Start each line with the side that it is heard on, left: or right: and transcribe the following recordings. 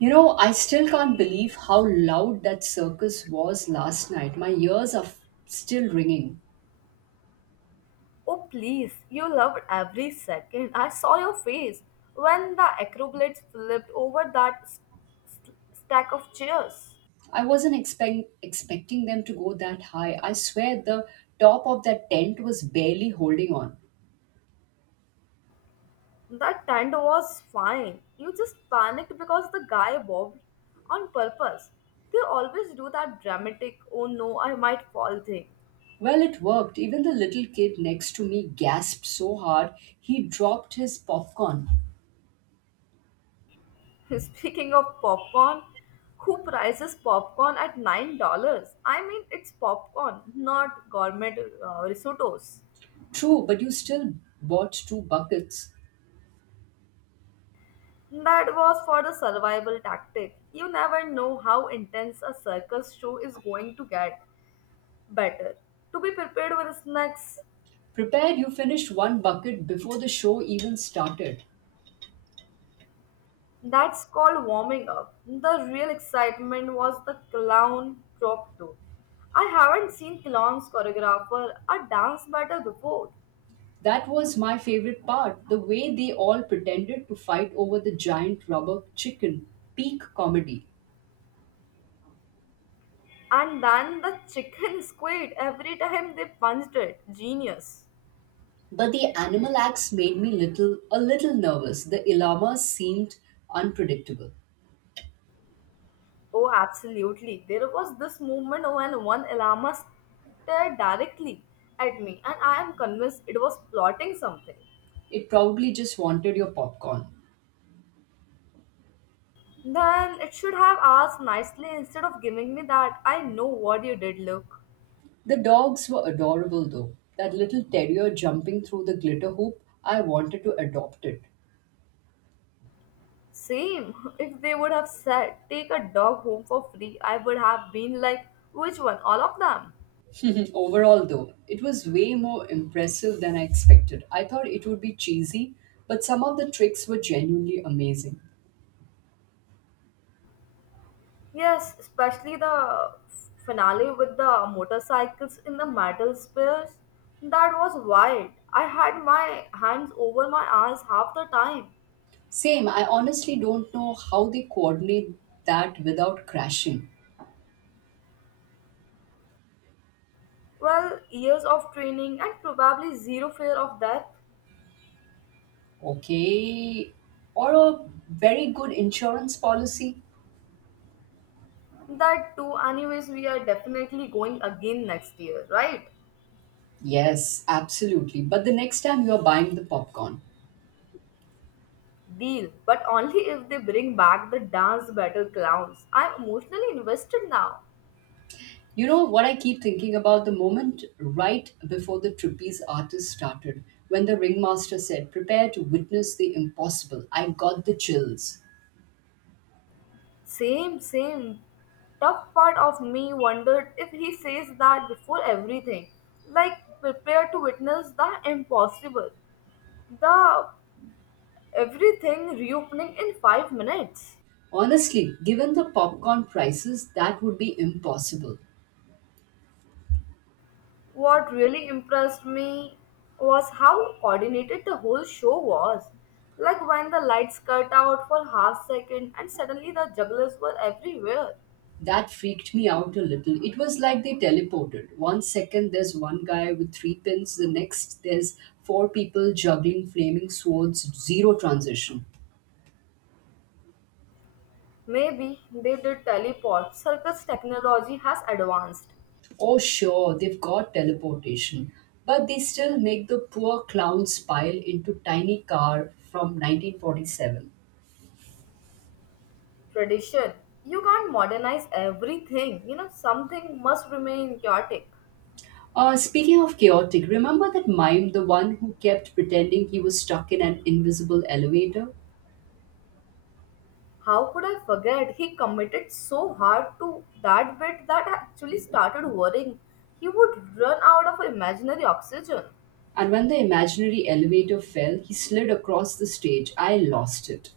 right: You know, I still can't believe how loud that circus was last night. My ears are still ringing.
left: Oh, please, you loved every second. I saw your face when the acrobats flipped over that stack of chairs.
right: I wasn't expecting them to go that high. I swear the top of that tent was barely holding on.
left: That tent was fine. You just panicked because the guy bobbed on purpose. They always do that dramatic, oh no, I might fall thing.
right: Well, it worked. Even the little kid next to me gasped so hard he dropped his popcorn.
left: Speaking of popcorn, who prices popcorn at $9? I mean, it's popcorn, not gourmet risottos.
right: True, but you still bought two buckets.
left: That was for the survival tactic. You never know how intense a circus show is going to get. Better to be prepared with snacks.
right: Prepared, you finished one bucket before the show even started.
left: That's called warming up. The real excitement was the clown drop though. I haven't seen clowns choreographer a dance battle before.
right: That was my favorite part the way they all pretended to fight over the giant rubber chicken. Peak comedy.
left: And then the chicken squid every time they punched it. Genius.
right: But the animal acts made me little a little nervous. The llamas seemed unpredictable.
left: Oh, absolutely. There was this movement when one llama stared directly at me, and I am convinced it was plotting something.
right: It probably just wanted your popcorn.
left: Then it should have asked nicely instead of giving me that I know what you did look.
right: The dogs were adorable though. That little terrier jumping through the glitter hoop, I wanted to adopt it.
left: Same. If they would have said, take a dog home for free, I would have been like, which one? All of them.
right: Overall, though, it was way more impressive than I expected. I thought it would be cheesy, but some of the tricks were genuinely amazing.
left: Yes, especially the finale with the motorcycles in the metal spheres. That was wild. I had my hands over my eyes half the time.
right: Same. I honestly don't know how they coordinate that without crashing.
left: Well, years of training and probably zero fear of death.
right: Okay. Or a very good insurance policy.
left: That too, anyways, we are definitely going again next year, right?
right: Yes, absolutely. But the next time you're buying the popcorn,
left: Deal, but only if they bring back the dance battle clowns. I'm emotionally invested now.
right: you know what I keep thinking about? The moment right before the trapeze artist started, when the ringmaster said, "Prepare to witness the impossible." I got the chills.
left: Same, same. Tough part of me wondered if he says that before everything. Like, prepare to witness the impossible. The everything reopening in 5 minutes.
right: Honestly, given the popcorn prices, that would be impossible.
left: What really impressed me was how coordinated the whole show was. Like when the lights cut out for half second and suddenly the jugglers were everywhere.
right: That freaked me out a little. It was like they teleported. One second there's one guy with three pins, the next there's four people juggling flaming swords, zero transition.
left: Maybe they did teleport. Circus technology has advanced.
right: Oh, sure, they've got teleportation, but they still make the poor clowns pile into tiny car from 1947.
left: Tradition. You can't modernize everything. You know, something must remain chaotic.
right: Speaking of chaotic, remember that mime, the one who kept pretending he was stuck in an invisible elevator?
left: How could I forget? He committed so hard to that bit that I actually started worrying. He would run out of imaginary oxygen.
right: And when the imaginary elevator fell, he slid across the stage. I lost it.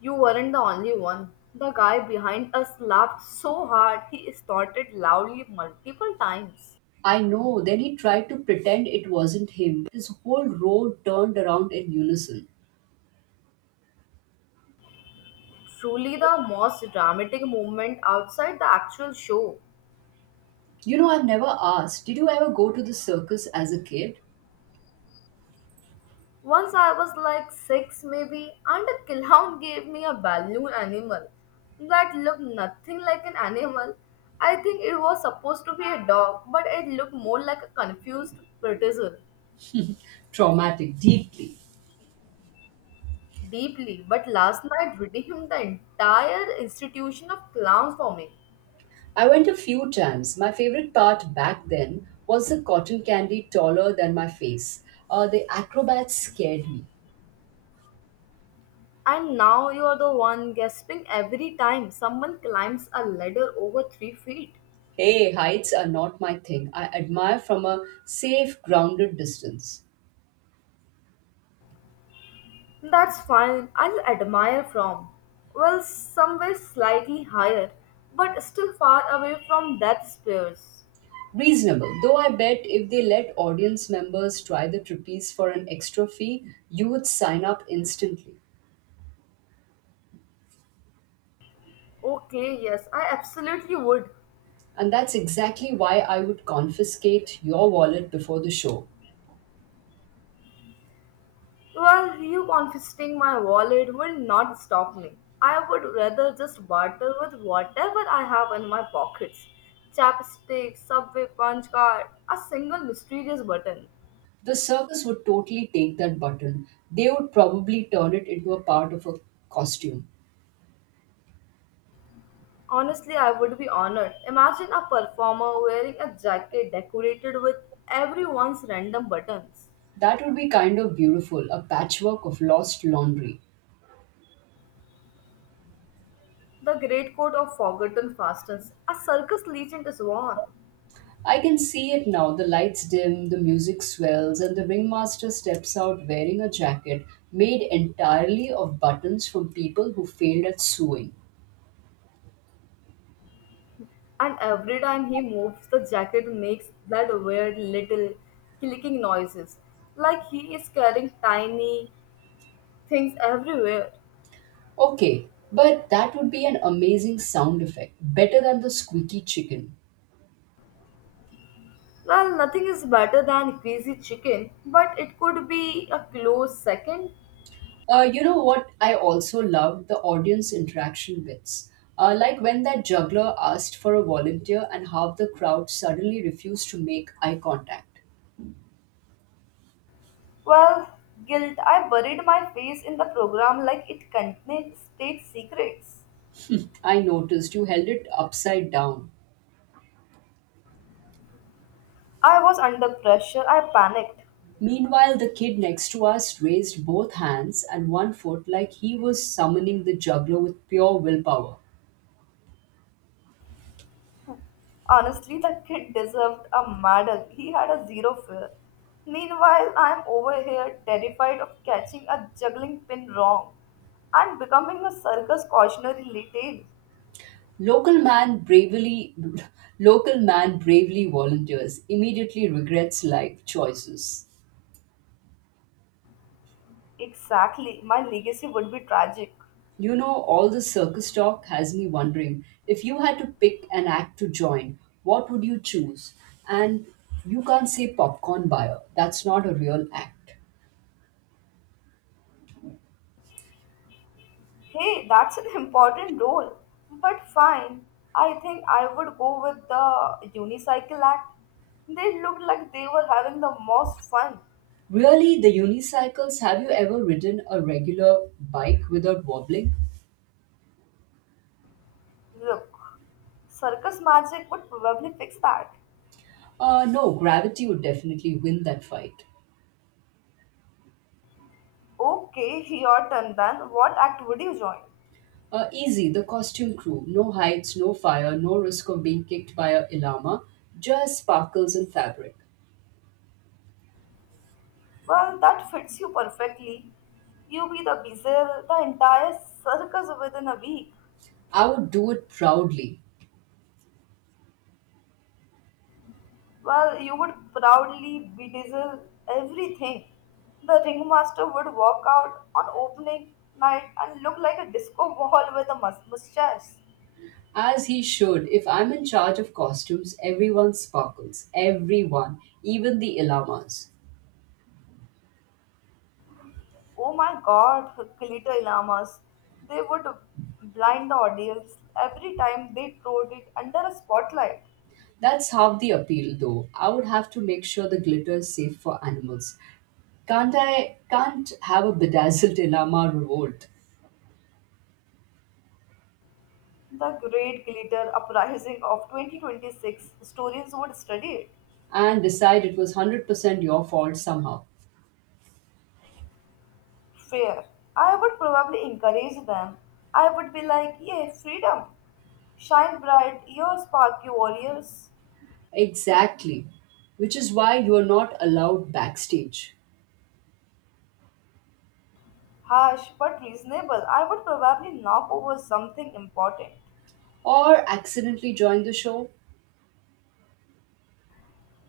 left: You weren't the only one. The guy behind us laughed so hard he snorted loudly multiple times.
right: I know. Then he tried to pretend it wasn't him. His whole row turned around in unison.
left: Truly the most dramatic moment outside the actual show.
right: You know, I've never asked, did you ever go to the circus as a kid?
left: Once I was like six, maybe, and a clown gave me a balloon animal that looked nothing like an animal. I think it was supposed to be a dog, but it looked more like a confused pretzel.
right: Traumatic, deeply.
left: Deeply, but last night redeemed the entire institution of clowns for me.
right: I went a few times. My favorite part back then was the cotton candy taller than my face. The acrobats scared me.
left: And now you are the one gasping every time someone climbs a ladder over 3 feet.
right: Hey, heights are not my thing. I admire from a safe, grounded distance.
left: That's fine. I'll admire from. Well, somewhere slightly higher, but still far away from death spears.
right: Reasonable, though I bet if they let audience members try the trapeze for an extra fee, you would sign up instantly.
left: Okay, yes, I absolutely would.
right: And that's exactly why I would confiscate your wallet before the show.
left: Well, you confiscating my wallet will not stop me. I would rather just barter with whatever I have in my pockets. Chapstick, subway punch card, a single mysterious button.
right: The circus would totally take that button. They would probably turn it into a part of a costume.
left: Honestly, I would be honored. Imagine a performer wearing a jacket decorated with everyone's random buttons.
right: That would be kind of beautiful, a patchwork of lost laundry.
left: The great coat of forgotten fastens. A circus legend is worn.
right: I can see it now. The lights dim, the music swells, and the ringmaster steps out wearing a jacket made entirely of buttons from people who failed at sewing.
left: And every time he moves, the jacket makes that weird little clicking noises. Like he is carrying tiny things everywhere.
right: Okay, but that would be an amazing sound effect, better than the squeaky chicken.
left: Well, nothing is better than greasy chicken, but it could be a close second.
right: You know what? I also loved the audience interaction bits. Like when that juggler asked for a volunteer and half the crowd suddenly refused to make eye contact.
left: Well, guilt. I buried my face in the program like it contained state secrets.
right: I noticed you held it upside down.
left: I was under pressure. I panicked.
right: Meanwhile, the kid next to us raised both hands and one foot like he was summoning the juggler with pure willpower.
left: Honestly, the kid deserved a medal. He had a zero fear. Meanwhile, I'm over here terrified of catching a juggling pin wrong and becoming a circus cautionary tale.
right: Local man bravely Local man bravely volunteers, immediately regrets life choices.
left: Exactly, my legacy would be tragic.
right: You know, all the circus talk has me wondering, if you had to pick an act to join, what would you choose? And you can't say popcorn buyer. That's not a real act.
left: Hey, that's an important role. But fine, I think I would go with the unicycle act. They looked like they were having the most fun.
right: Really, the unicycles? Have you ever ridden a regular bike without wobbling?
left: Look, circus magic would probably fix that.
right: No, gravity would definitely win that fight.
left: Okay, your turn then. What act would you join?
right: Easy, the costume crew. No heights, no fire, no risk of being kicked by a llama, just sparkles and fabric.
left: Well, that fits you perfectly. You be the bezel, the entire circus within a week.
right: I would do it proudly,
left: Well, you would proudly bedizzle everything. The ringmaster would walk out on opening night and look like a disco ball with a mustache.
right: as he should. If I'm in charge of costumes, everyone sparkles. Everyone, even the llamas.
left: Oh my god, glitter llamas. They would blind the audience every time they trod it under a spotlight.
right: That's half the appeal, though. I would have to make sure the glitter is safe for animals. Can't I can't have a bedazzled Ilama revolt
left: The great glitter uprising of 2026, historians would study it.
right: and decide it was 100% your fault somehow.
left: Fair. I would probably encourage them. I would be like, yeah, freedom. Shine bright, your sparky warriors.
right: Exactly. Which is why you are not allowed backstage.
left: Harsh but reasonable. I would probably knock over something important.
right: Or accidentally join the show.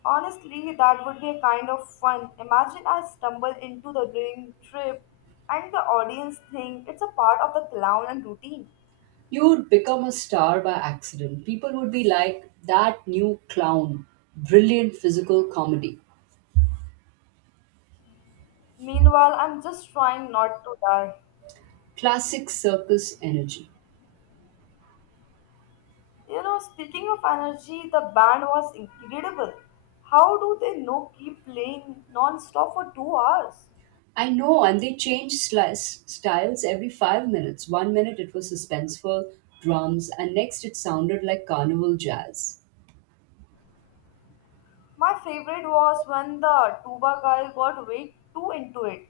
left: Honestly, that would be a kind of fun. Imagine I stumble into the dream trip and the audience think it's a part of the clown and routine.
right: You would become a star by accident. People would be like, that new clown. Brilliant physical comedy.
left: Meanwhile, I'm just trying not to die.
right: Classic circus energy.
left: You know, speaking of energy, the band was incredible. How do they know keep playing non-stop for 2 hours?
right: I know, and they change styles every 5 minutes. One minute it was suspenseful drums, and next it sounded like carnival jazz.
left: My favorite was when the tuba guy got way too into it.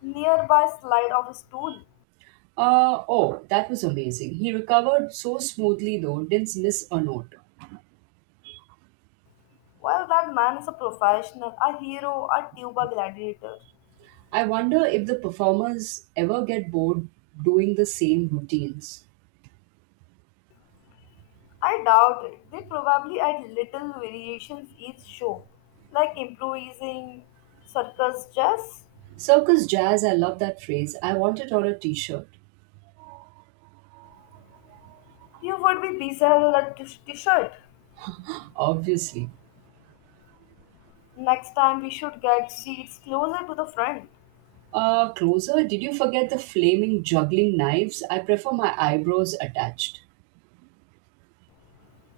left: Nearby slide of his stool.
right: Oh, that was amazing. He recovered so smoothly, though, didn't miss a note.
left: Well, that man is a professional, a hero, a tuba gladiator.
right: I wonder if the performers ever get bored doing the same routines.
left: I doubt it. They probably add little variations each show, like improvising circus jazz.
right: Circus jazz, I love that phrase. I want it on a t shirt.
left: You would be beside a t-shirt.
right: Obviously.
left: Next time we should get seats closer to the front.
right: Closer? Did you forget the flaming juggling knives? I prefer my eyebrows attached.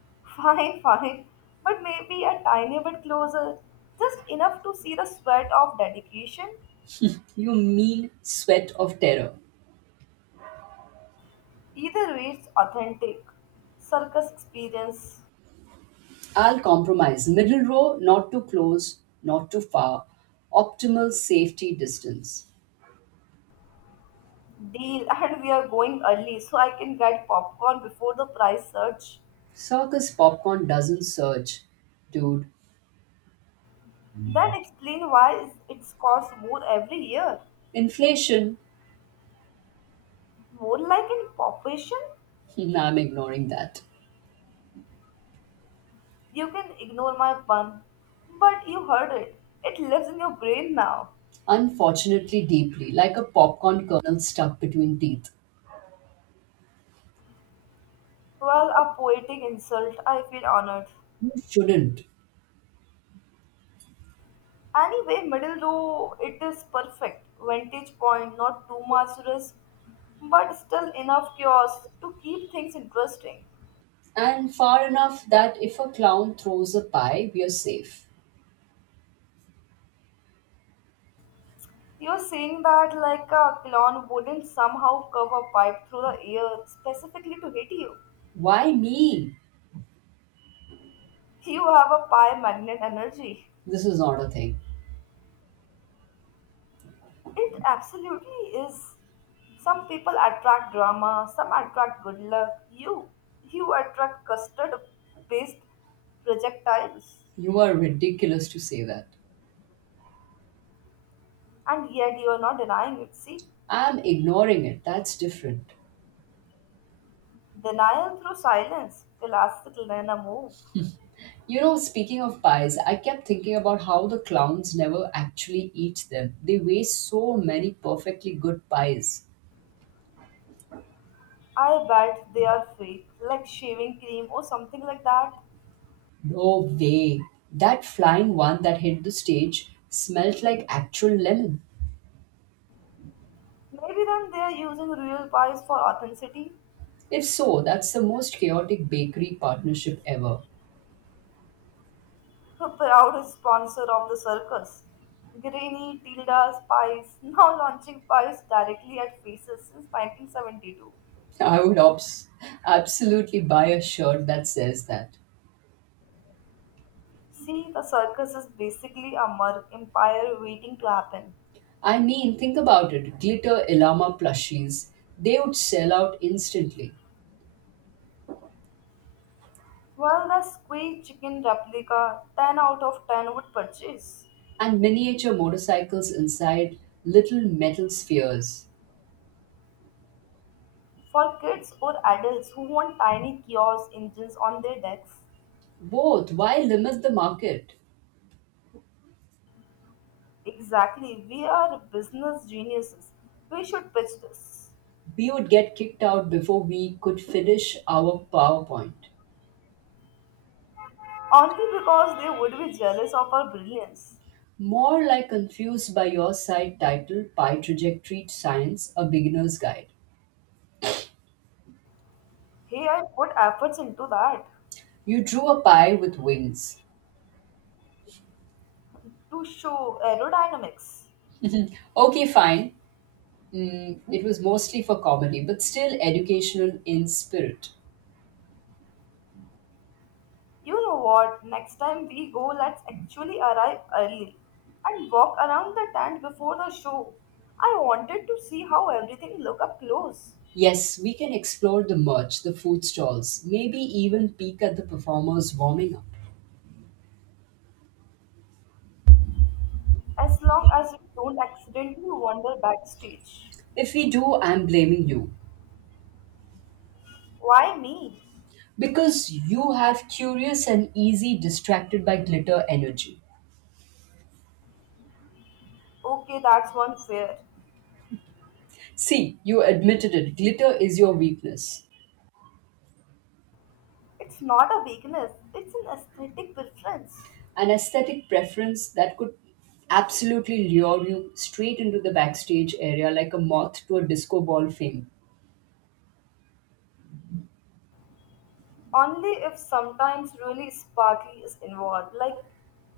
left: Fine, fine. But maybe a tiny bit closer. Just enough to see the sweat of dedication.
right: You mean sweat of terror.
left: Either way, it's authentic. Circus experience.
right: I'll compromise. Middle row, not too close, not too far. Optimal safety distance.
left: Deal. And we are going early so I can get popcorn before the price surge.
right: Circus popcorn doesn't surge, dude.
left: Then explain it's cost more every year.
right: Inflation?
left: More like in population?
right: I'm ignoring that.
left: You can ignore my pun. But you heard it. It lives in your brain now.
right: Unfortunately, deeply, like a popcorn kernel stuck between teeth.
left: Well, a poetic insult. I feel honored.
right: You shouldn't.
left: Anyway, middle row, it is perfect. Vantage point, not too much risk, but still enough chaos to keep things interesting.
right: And far enough that if a clown throws a pie, we are safe.
left: You're saying that like a clown wouldn't somehow curve a pipe through the air specifically to hit you.
right: Why me?
left: You have a pie magnet energy.
right: This is not a thing.
left: It absolutely is. Some people attract drama, some attract good luck. You attract custard-based projectiles,
right: You are ridiculous to say that.
left: and yet you are not denying it. See,
right: I'm ignoring it. That's different.
left: denial through silence, classic Lena move.
right: You know, speaking of pies, I kept thinking about how the clowns never actually eat them. They waste so many perfectly good pies.
left: I bet they are fake, like shaving cream or something like that.
right: No way. That flying one that hit the stage smelt like actual lemon.
left: Maybe then they are using real pies for authenticity.
right: If so, that's the most chaotic bakery partnership ever.
left: A proud sponsor of the circus. Greeny, Tilda's Pies, now launching pies directly at faces since 1972.
right: I would absolutely buy a shirt that says that.
left: See, the circus is basically a mug empire waiting to happen.
right: I mean, think about it, glitter Ilama plushies. They would sell out instantly.
left: While the squeeze chicken replica 10 out of 10 would purchase.
right: And miniature motorcycles inside little metal spheres.
left: For kids or adults who want tiny kiosk engines on their decks.
right: Both, why limit the market?
left: Exactly, we are business geniuses. We should pitch this.
right: We would get kicked out before we could finish our PowerPoint.
left: Only because they would be jealous of our brilliance.
right: More like confused by your side title, "Pie Trajectory Science, a Beginner's Guide."
left: Hey, I put efforts into that
right: You drew a pie with wings.
left: to show aerodynamics.
right: Okay, fine. It was mostly for comedy, but still educational in spirit.
left: You know what? Next time we go, let's actually arrive early and walk around the tent before the show. I wanted to see how everything look up close.
right: Yes, we can explore the merch, the food stalls, maybe even peek at the performers warming up.
left: As long as we don't accidentally wander backstage.
right: If we do, I'm blaming you.
left: Why me?
right: Because you have curious and easy distracted by glitter energy.
left: Okay, that's one fair.
right: See, you admitted it. Glitter is your weakness.
left: It's not a weakness, it's an aesthetic preference.
right: An aesthetic preference that could absolutely lure you straight into the backstage area like a moth to a disco ball fame.
left: Only if sometimes really sparkly is involved, like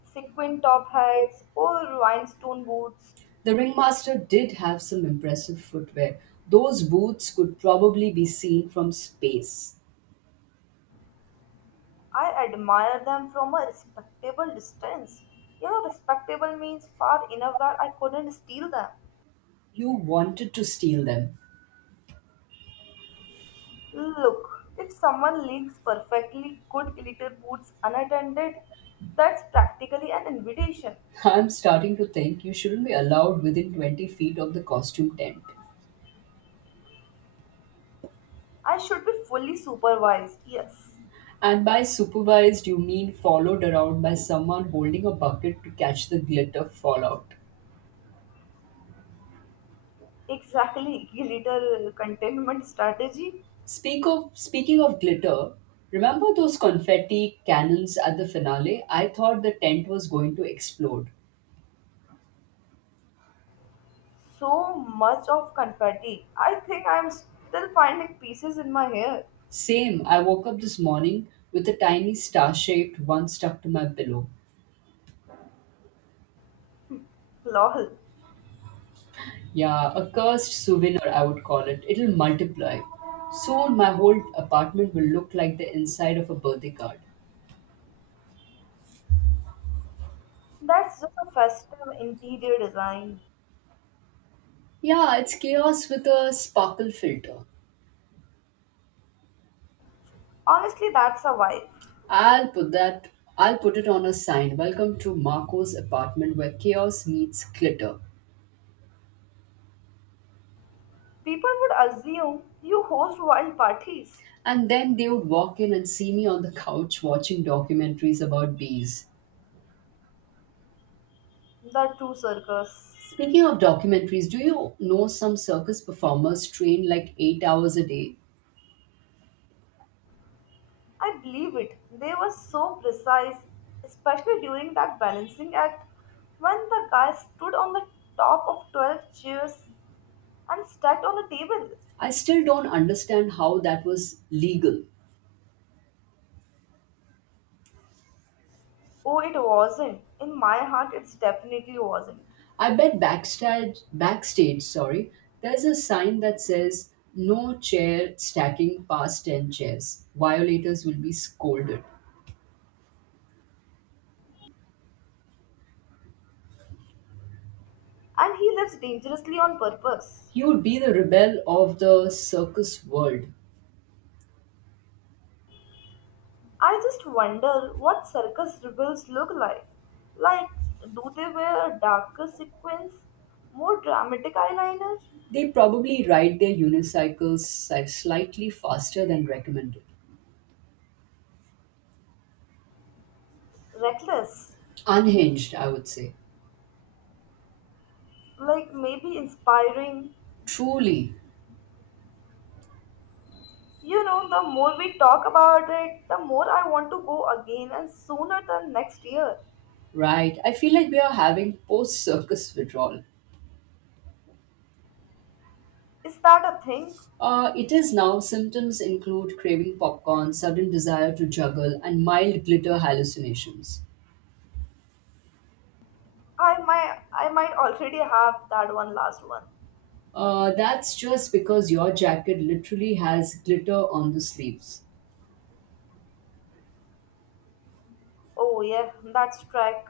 left: sequin top hats or rhinestone boots.
right: The ringmaster did have some impressive footwear. Those boots could probably be seen from space.
left: I admire them from a respectable distance. You know, respectable means far enough that I couldn't steal them.
right: You wanted to steal them.
left: Look, if someone leaves perfectly good glitter boots unattended, that's practically an invitation.
right: I'm starting to think you shouldn't be allowed within 20 feet of the costume tent.
left: I should be fully supervised. Yes,
right: And by supervised, you mean followed around by someone holding a bucket to catch the glitter fallout.
left: exactly. Glitter containment strategy.
right: Speaking of glitter, remember those confetti cannons at the finale? I thought the tent was going to explode.
left: So much of confetti. I think I'm still finding pieces in my hair.
right: Same, I woke up this morning with a tiny star shaped one stuck to my pillow.
left: Lol,
right: Yeah, a cursed souvenir, I would call it. It'll multiply. Soon, my whole apartment will look like the inside of a birthday card.
left: that's just a festive interior design.
right: Yeah, it's chaos with a sparkle filter.
left: Honestly, that's a vibe.
right: I'll put that. I'll put it on a sign. Welcome to Marco's apartment, where chaos meets glitter.
left: People would assume you host wild parties.
right: And then they would walk in and see me on the couch watching documentaries about bees.
left: The true circus.
right: Speaking of documentaries, do you know some circus performers train like 8 hours a day?
left: I believe it. They were so precise, especially during that balancing act when the guy stood on the top of 12 chairs and stacked on a table.
right: I still don't understand how that was legal.
left: Oh, it wasn't. In my heart, it definitely wasn't.
right: I bet backstage, sorry, there's a sign that says, "No chair stacking past 10 chairs. Violators will be scolded."
left: And he lives dangerously on purpose.
right: You would be the rebel of the circus world.
left: I just wonder what circus rebels look like. Like, do they wear darker sequins, more dramatic eyeliner?
right: They probably ride their unicycles slightly faster than recommended.
left: Reckless,
right: Unhinged, I would say.
left: like maybe inspiring.
right: Truly,
left: You know, the more we talk about it, the more I want to go again and sooner than next year.
right: right. I feel like we are having post circus withdrawal.
left: Is that a thing?
right: It is now. Symptoms include craving popcorn, sudden desire to juggle, and mild glitter hallucinations.
left: I might already have that one last one.
right: That's just because your jacket literally has glitter on the sleeves.
left: Oh yeah, that's track.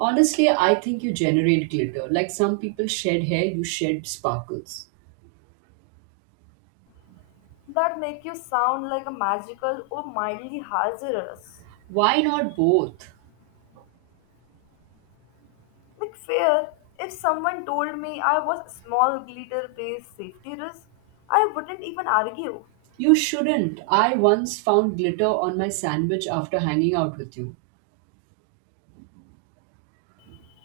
right: Honestly, I think you generate glitter. Like some people shed hair, you shed sparkles.
left: That make you sound like a magical or mildly hazardous.
right: Why not both?
left: Like fear, if someone told me I was a small glitter-based safety risk, I wouldn't even argue.
right: You shouldn't. I once found glitter on my sandwich after hanging out with you.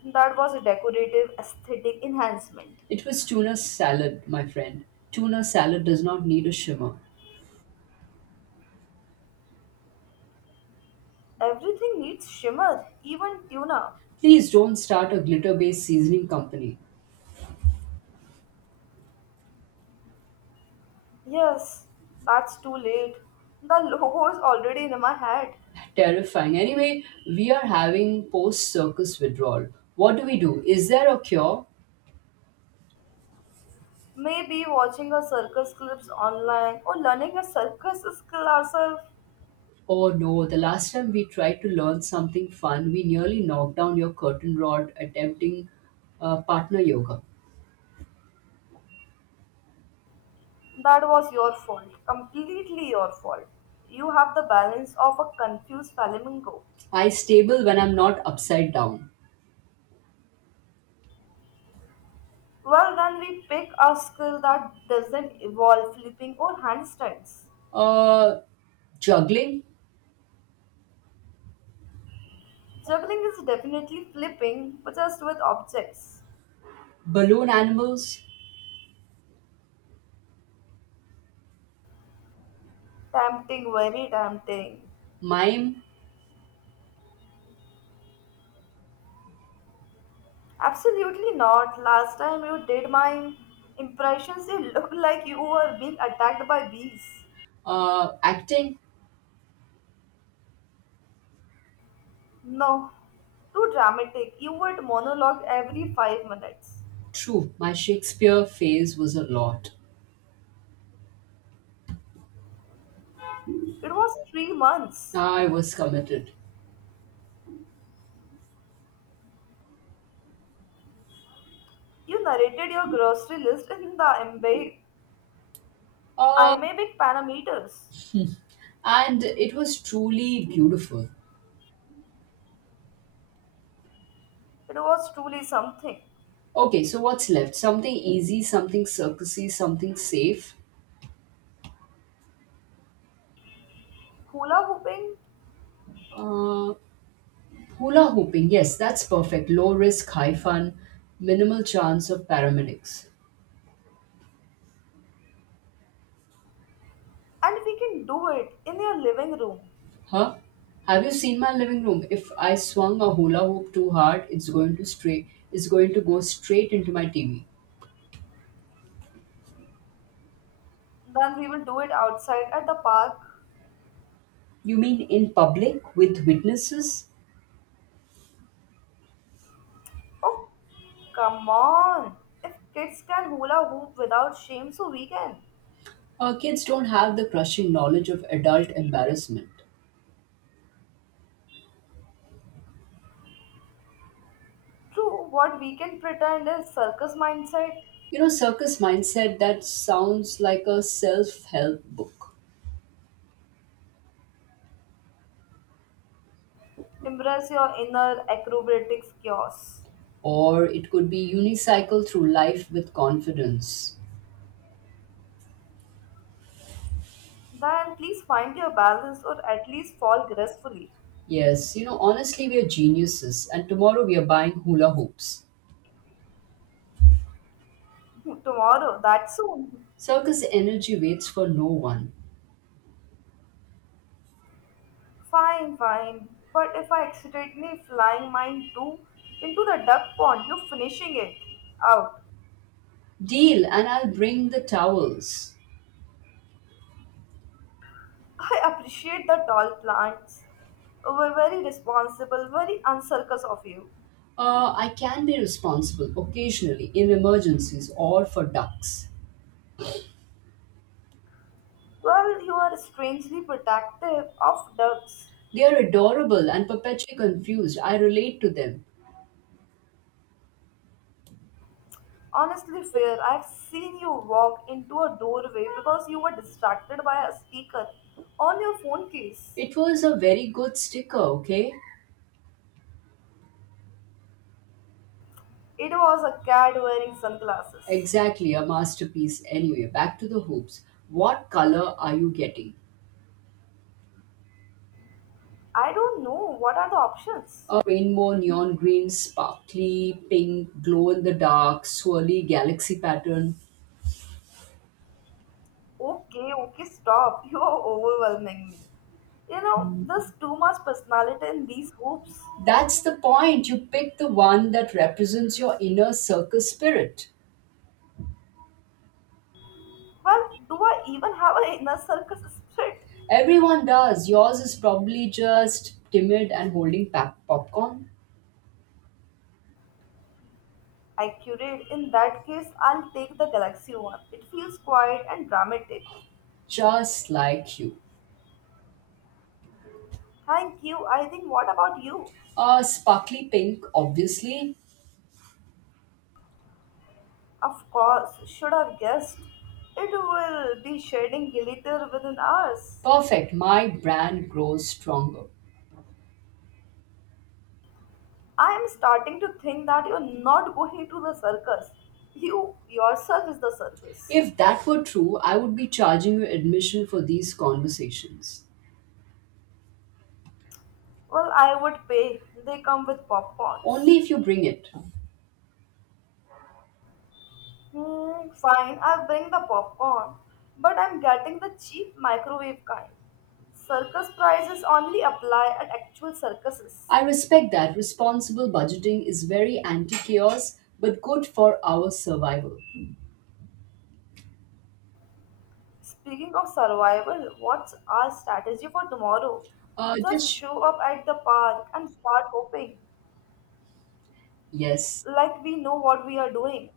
left: That was a decorative aesthetic enhancement.
right: It was tuna salad, my friend. Tuna salad does not need a shimmer.
left: Everything needs shimmer, even tuna.
right: Please don't start a glitter based seasoning company.
left: Yes, that's too late. The logo is already in my head.
right: Terrifying. Anyway, we are having post circus withdrawal. What do we do? Is there a cure?
left: Maybe watching a circus clips online or learning a circus skill ourselves.
right: Oh no, the last time we tried to learn something fun, we nearly knocked down your curtain rod attempting partner yoga.
left: That was your fault, completely your fault. You have the balance of a confused flamingo.
right: I stable when I'm not upside down.
left: Well, then we pick a skill that doesn't involve flipping or handstands.
right: Uh, Juggling,
left: Juggling is definitely flipping, but just with objects.
right: balloon animals,
left: Tempting, very tempting.
right: mime,
left: Absolutely not. Last time you did my impressions, it looked like you were being attacked by bees.
right: acting.
left: No, too dramatic. You would monologue every 5 minutes.
right: True, my Shakespeare phase was a lot.
left: It was 3 months.
right: I was committed.
left: You narrated your grocery list in the
right: Uh,
left: iambic pentameters.
right: and it was truly beautiful.
left: It was truly something.
right: Okay, so what's left? Something easy, something circusy, something safe.
left: Hula hooping,
right: Uh, Hula hooping, yes, that's perfect. Low risk, high fun, minimal chance of paramedics.
left: and we can do it in your living room.
right: Huh? Have you seen my living room? If I swung a hula hoop too hard, it's going to stray. it's going to go straight into my TV.
left: Then we will do it outside at the park.
right: You mean in public with witnesses?
left: Oh, come on! If kids can hula hoop without shame, so we can.
right: Our kids don't have the crushing knowledge of adult embarrassment.
left: True, what we can pretend is circus mindset.
right: You know, circus mindset, that sounds like a self help book,
left: Embrace your inner acrobatics chaos.
right: or it could be unicycle through life with confidence.
left: Then please find your balance or at least fall gracefully.
right: Yes, you know, honestly, we are geniuses, and tomorrow we are buying hula hoops.
left: Tomorrow, that's soon.
right: Circus energy waits for no one.
left: Fine, fine. But if I accidentally flying mine too into the duck pond, you're finishing it out.
right: Deal, and I'll bring the towels.
left: I appreciate the tall plants. Were very responsible, very uncircus of you.
right: I can be responsible occasionally in emergencies or for ducks.
left: Well, you are strangely protective of ducks.
right: They are adorable and perpetually confused. I relate to them.
left: Honestly, fair, I've seen you walk into a doorway because you were distracted by a speaker on your phone case.
right: It was a very good sticker, okay?
left: It was a cat wearing sunglasses.
right: Exactly, a masterpiece. Anyway, back to the hoops. What color are you getting?
left: I don't know. What are the options?
right: A rainbow, neon green, sparkly, pink, glow in the dark, swirly galaxy pattern.
left: Okay, okay, stop. You are overwhelming me. You know, there's too much personality in these hoops.
right: That's the point. You pick the one that represents your inner circus spirit.
left: Well, do I even have an inner circus spirit?
right: Everyone does. Yours is probably just timid and holding popcorn,
left: Accurate. In that case, I'll take the galaxy one. It feels quiet and dramatic.
right: just like you.
left: Thank you. I think, what about you?
right: A sparkly pink, obviously.
left: Of course, should have guessed. It will be shading glitter within hours.
right: Perfect. My brand grows stronger.
left: I am starting to think that you're not going to the circus. You yourself is the circus.
right: If that were true, I would be charging you admission for these conversations.
left: Well, I would pay. They come with popcorns.
right: Only if you bring it.
left: Hmm, fine, I'll bring the popcorn. But I'm getting the cheap microwave kind. Circus prices only apply at actual circuses.
right: I respect that, responsible budgeting is very anti chaos but good for our survival.
left: Speaking of survival, what's our strategy for tomorrow?
right: Uh,
left: Just
right: just
left: show up at the park and start hoping,
right: yes,
left: like we know what we are doing.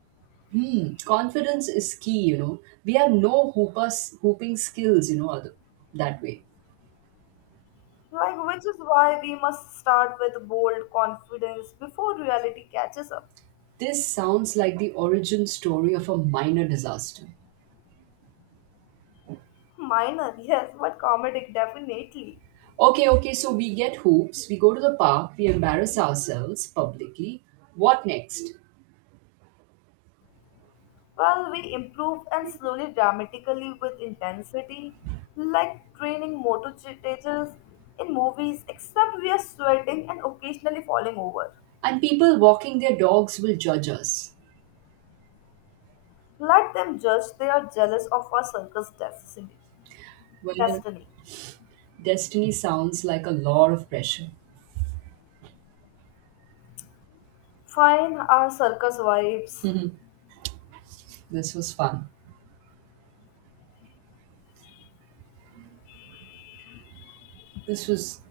right: Hmm. Confidence is key, you know. We have no hooping skills, you know, other, that way.
left: Like, which is why we must start with bold confidence before reality catches up.
right: This sounds like the origin story of a minor disaster.
left: Minor, yes, but comedic, definitely.
right: Okay, okay, so we get hoops, we go to the park, we embarrass ourselves publicly. What next?
left: Well, we improve and slowly, dramatically with intensity, like training motor teachers in movies, except we are sweating and occasionally falling over.
right: And people walking their dogs will judge us.
left: Let them judge they are jealous of our circus destiny.
right: Well,
left: Destiny.
right: destiny sounds like a lot of pressure.
left: Find our circus vibes.
right: This was fun. This was